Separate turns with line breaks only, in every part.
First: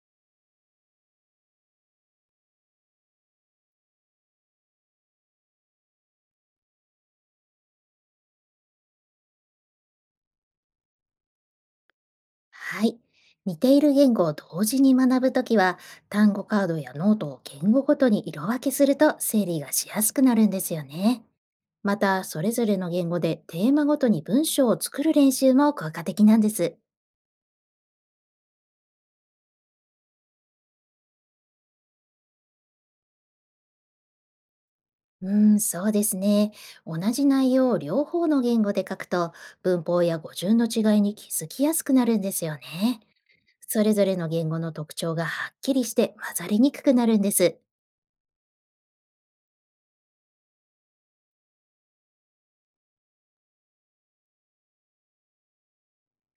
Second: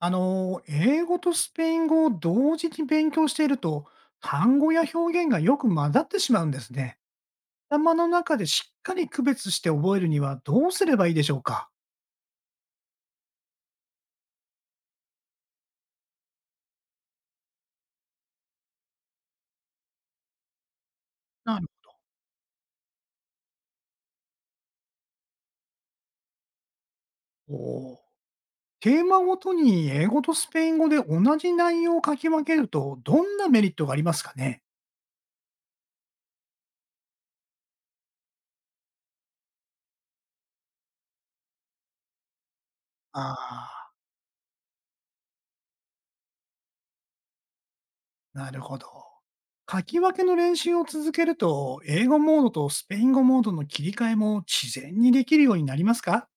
英語とスペイン語を同時に勉強していると、単語や表現がよく混ざってしまうんですね。頭の中でしっかり区別して覚えるにはどうすればいいでしょうか？
はい。似ている言語を同時に学ぶときは、単語カードやノートを言語ごとに色分けすると整理がしやすくなるんですよね。
なる
また、それぞれの言語でテーマごとに文章を作る練習も効果的なんです。
ほど。テーマごとに英語とスペイン語で同じ内容を書き分けると、どんなメリットがありますかね？
そうですね。同じ内容を両方の言語で書くと、文法や語順の違いに気づきやすくなるんですよね。そ
あ
れぞれの言語の特徴がはっきりして混ざりにくくなるんです。
あー、なるほど。書き分けの練習を続けると、英語モードとスペイン語モードの切り替えも自然にできるようになりますか？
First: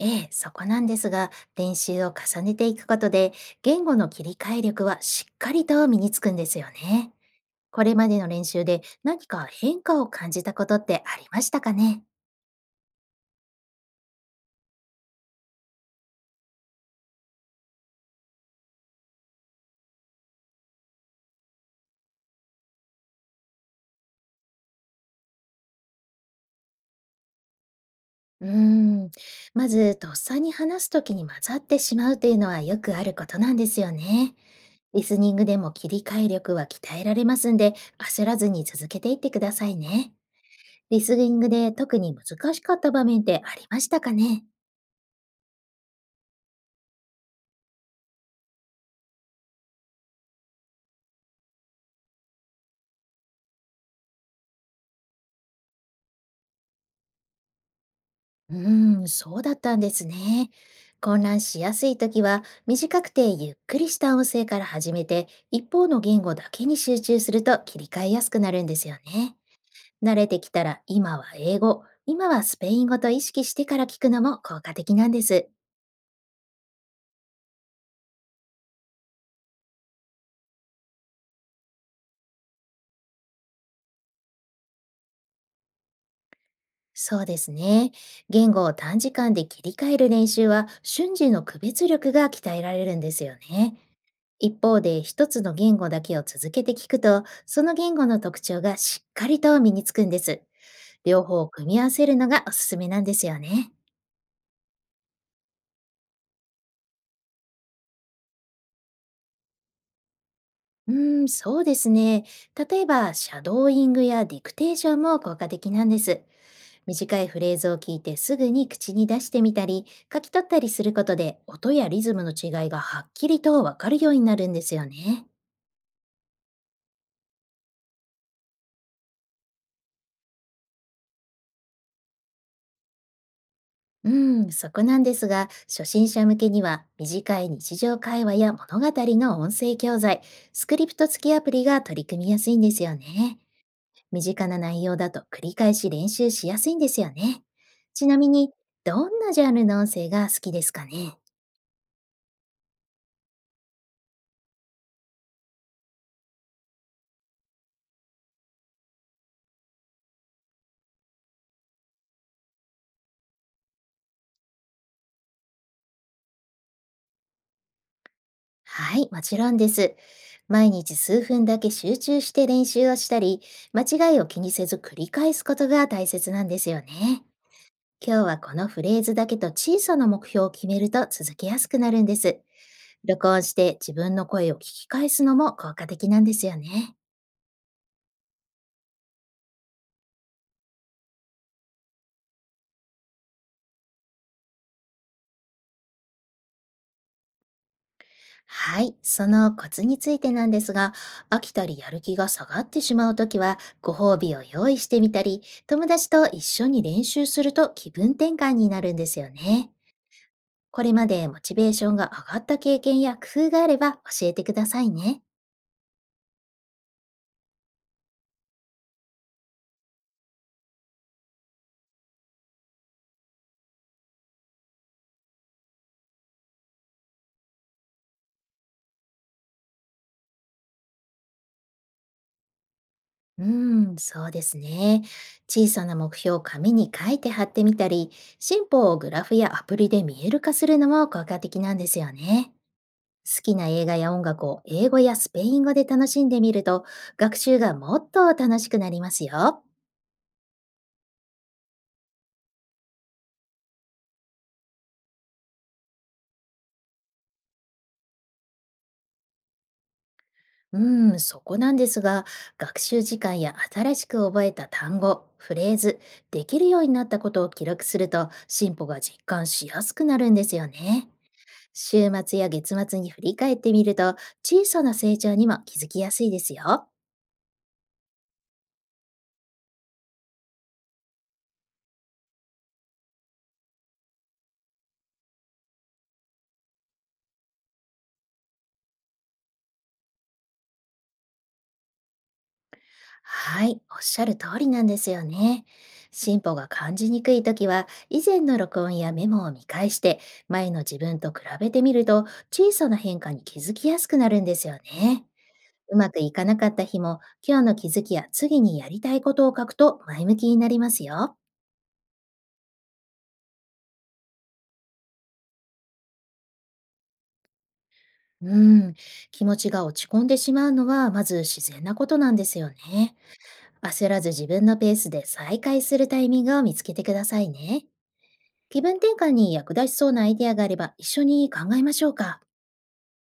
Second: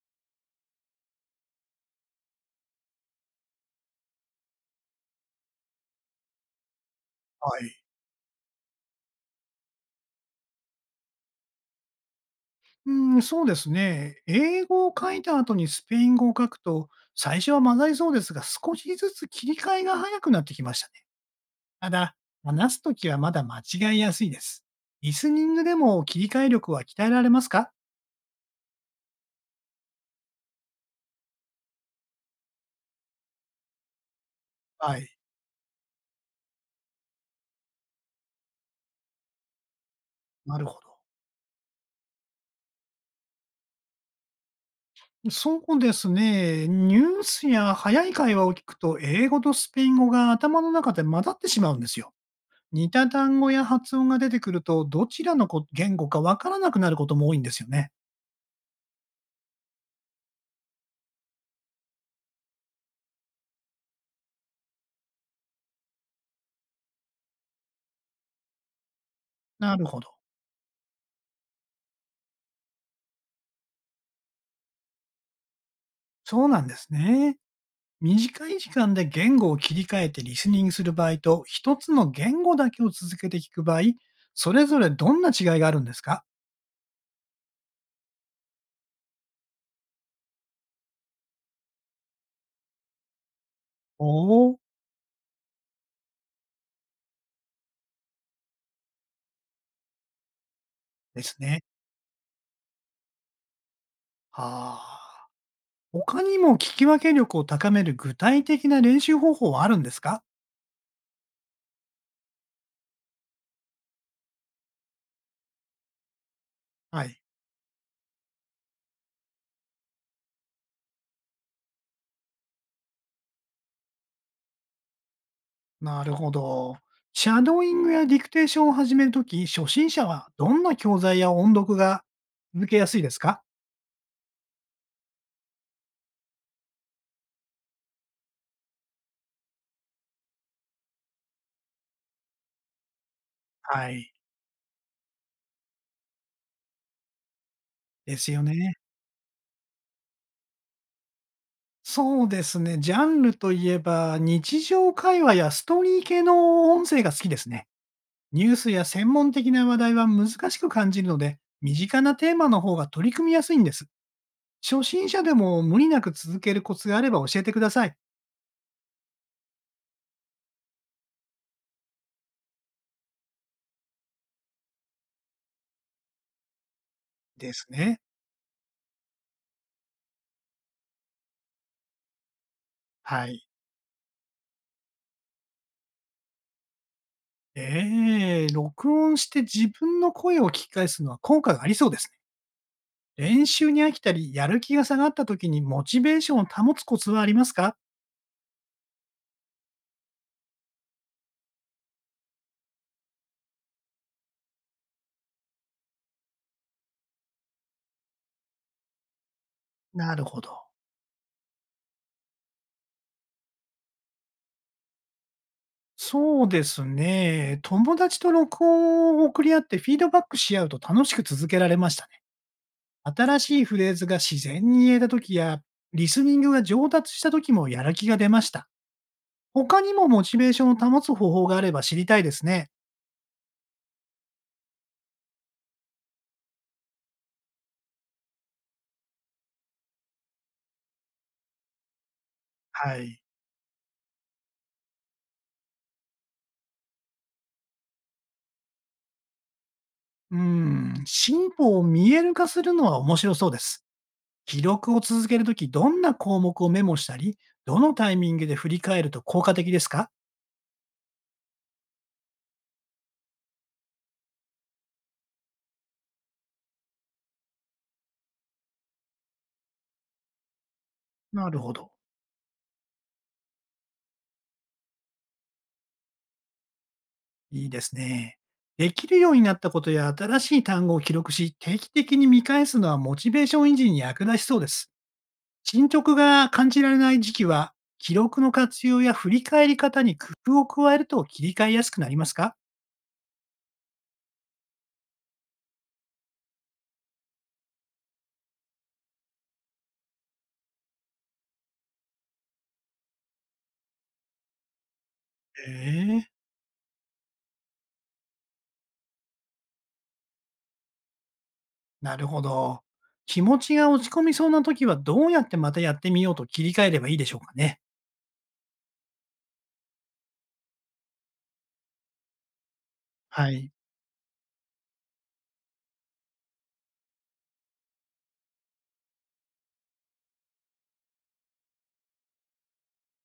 ええ、そこなんですが、練習を重ねていくことで、言語の切り替え力はしっかりと身につくんですよね。
はい。
これまでの練習で何か変化を感じたことってありましたかね？
うん、そうですね。英語を書いた後にスペイン語を書くと、最初は混ざりそうですが、少しずつ切り替えが早くなってきましたね。ただ、話すときはまだ間違いやすいです。リスニングでも切り替え力は鍛えられますか？
うーん、まず、とっさに話すときに混ざってしまうというのはよくあることなんですよね。
は
リ
い。
スニングでも切り替え力は鍛えられますんで、焦らずに続けていってくださいね。
なるほど。
リスニングで特に難しかった場面ってありましたかね？
そうですね。ニュースや早い会話を聞くと、英語とスペイン語が頭の中で混ざってしまうんですよ。似た単語や発音が出てくると、どちらの言語かわからなくなることも多いんですよね。
そうだったんですね。混乱しやすい時は、短くてゆっくりした音声から始めて、一方の言語だけに集中すると切り替えやすくなるんですよね。
なるほど。
慣れてきたら、今は英語、今はスペイン語と意識してから聞くのも効果的なんです。
そうなんですね。短い時間で言語を切り替えてリスニングする場合と、一つの言語だけを続けて聞く場合、それぞれどんな違いがあるんですか？
そうですね。言語を短時間で切り替える練習は、瞬時の区別力が鍛えられるんですよね。
おおー。
一方で一つの言語だけを続けて聞くと、その言語の特徴がしっかりと身につくんです。
で
両
す
方を
ね。
組み合わせるのがおすすめなんですよね。
はあ。他にも聞き分け力を高める具体的な練習方法はあるんですか？
そうですね。例えば、シャドーイングやディクテーションも効果的なんです。
は
短
い。
いフレーズを聞いてすぐに口に出してみたり、書き取ったりすることで、音やリズムの違いがはっきりとわかるようになるんですよね。
なるほど。シャドーイングやディクテーションを始めるとき、初心者はどんな教材や音読が続けやすいですか？
うん、そこなんですが、初心者向けには短い日常会話や物語の音声教材、スクリプト付きアプリが取り組みやすいんですよね。
はい。
身近な内容だと繰り返し練習しやすいんですよね。ち
で
なみ
すよ
に、
ね。
どんなジャンルの音声が好きですかね？
そうですね。ジャンルといえば、日常会話やストーリー系の音声が好きですね。ニュースや専門的な話題は難しく感じるので、身近なテーマの方が取り組みやすいんです。初心者でも無理なく続けるコツがあれば教えてください。
はい、もちろんです。毎日数分だけ集中して練習をしたり、間違いを気にせず繰り返すことが大切なんですよね。
ですね。
今日はこのフレーズだけと小さな目標を決めると続けやすくなるんです。
は
録音
い。
して自分の声を聞き返すのも効果的なんですよね。
録音して自分の声を聞き返すのは効果がありそうですね。練習に飽きたり、やる気が下がった時にモチベーションを保つコツはありますか？
はい。そのコツについてなんですが、飽きたりやる気が下がってしまうときは、ご褒美を用意してみたり、友達と一緒に練習すると気分転換になるんですよね。
なるほど。
これまでモチベーションが上がった経験や工夫があれば教えてくださいね。
そうですね。友達と録音を送り合ってフィードバックし合うと楽しく続けられましたね。新しいフレーズが自然に言えた時や、リスニングが上達した時もやる気が出ました。他にもモチベーションを保つ方法があれば知りたいですね。
そうですね。小さな目標を紙に書いて貼ってみたり、進歩をグラフやアプリで見える化するのも効果的なんですよね。
はい。
好きな映画や音楽を英語やスペイン語で楽しんでみると、学習がもっと楽しくなりますよ。
うん、進歩を見える化するのは面白そうです。記録を続けるとき、どんな項目をメモしたり、どのタイミングで振り返ると効果的ですか？
そこなんですが、学習時間や新しく覚えた単語、フレーズ、できるようになったことを記録すると、進歩が実感しやすくなるんですよね。
なるほど。
週末や月末に振り返ってみると、小さな成長にも気づきやすいですよ。
いいですね。できるようになったことや新しい単語を記録し、定期的に見返すのはモチベーション維持に役立ちそうです。進捗が感じられない時期は、記録の活用や振り返り方に工夫を加えると切り替えやすくなりますか？
はい、おっしゃる通りなんですよね。進歩が感じにくいときは、以前の録音やメモを見返して、前の自分と比べてみると、小さな変化に気づきやすくなるんですよね。うま
ええ。
くいかなかった日も、今日の気づきや次にやりたいことを書くと前向きになりますよ。
なるほど。気持ちが落ち込みそうな時はどうやってまたやってみようと切り替えればいいでしょうかね。
うん、気持ちが落ち込んでしまうのは、まず自然なことなんですよね。
はい。
焦らず自分のペースで再開するタイミングを見つけてくださいね。気分転換に役立ちそうなアイデアがあれば一緒に考えましょうか。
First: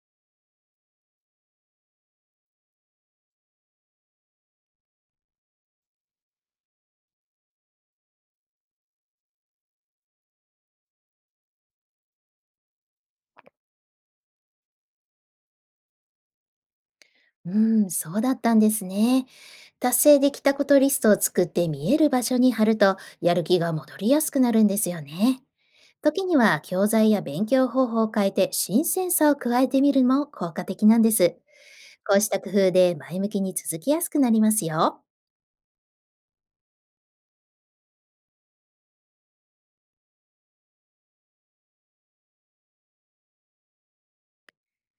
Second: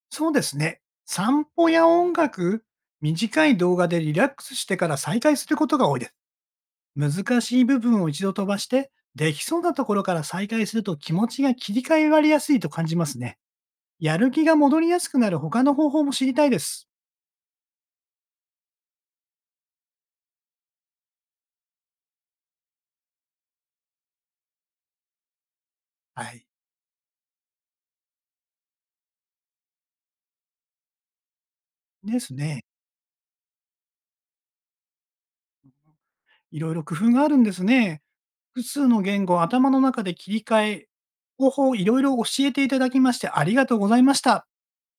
そうですね。散歩や音楽、短い動画でリラックスしてから再開することが多いです。難しい部分を一度飛ばして、できそうなところから再開すると気持ちが切り替えられやすいと感じますね。やる気が戻りやすくなる他の方法も知りたいです。
うん、そうだったんですね。達成できたことリストを作って見える場所に貼るとやる気が戻りやすくなるんですよね。
は
時に
い。
は教材や勉強方法を変えて新鮮さを加えてみるのも効果的なんです。こ
で
うし
す
た工
ね。
夫で前向きに続きやすくなりますよ。
いろいろ工夫があるんですね。複数の言語を頭の中で切り替え、方法をいろいろ教えていただきましてありがとうございました。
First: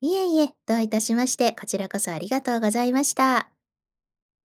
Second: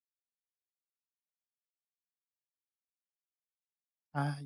いえいえ、どういたしまして、こちらこそありがとうございました。
はい。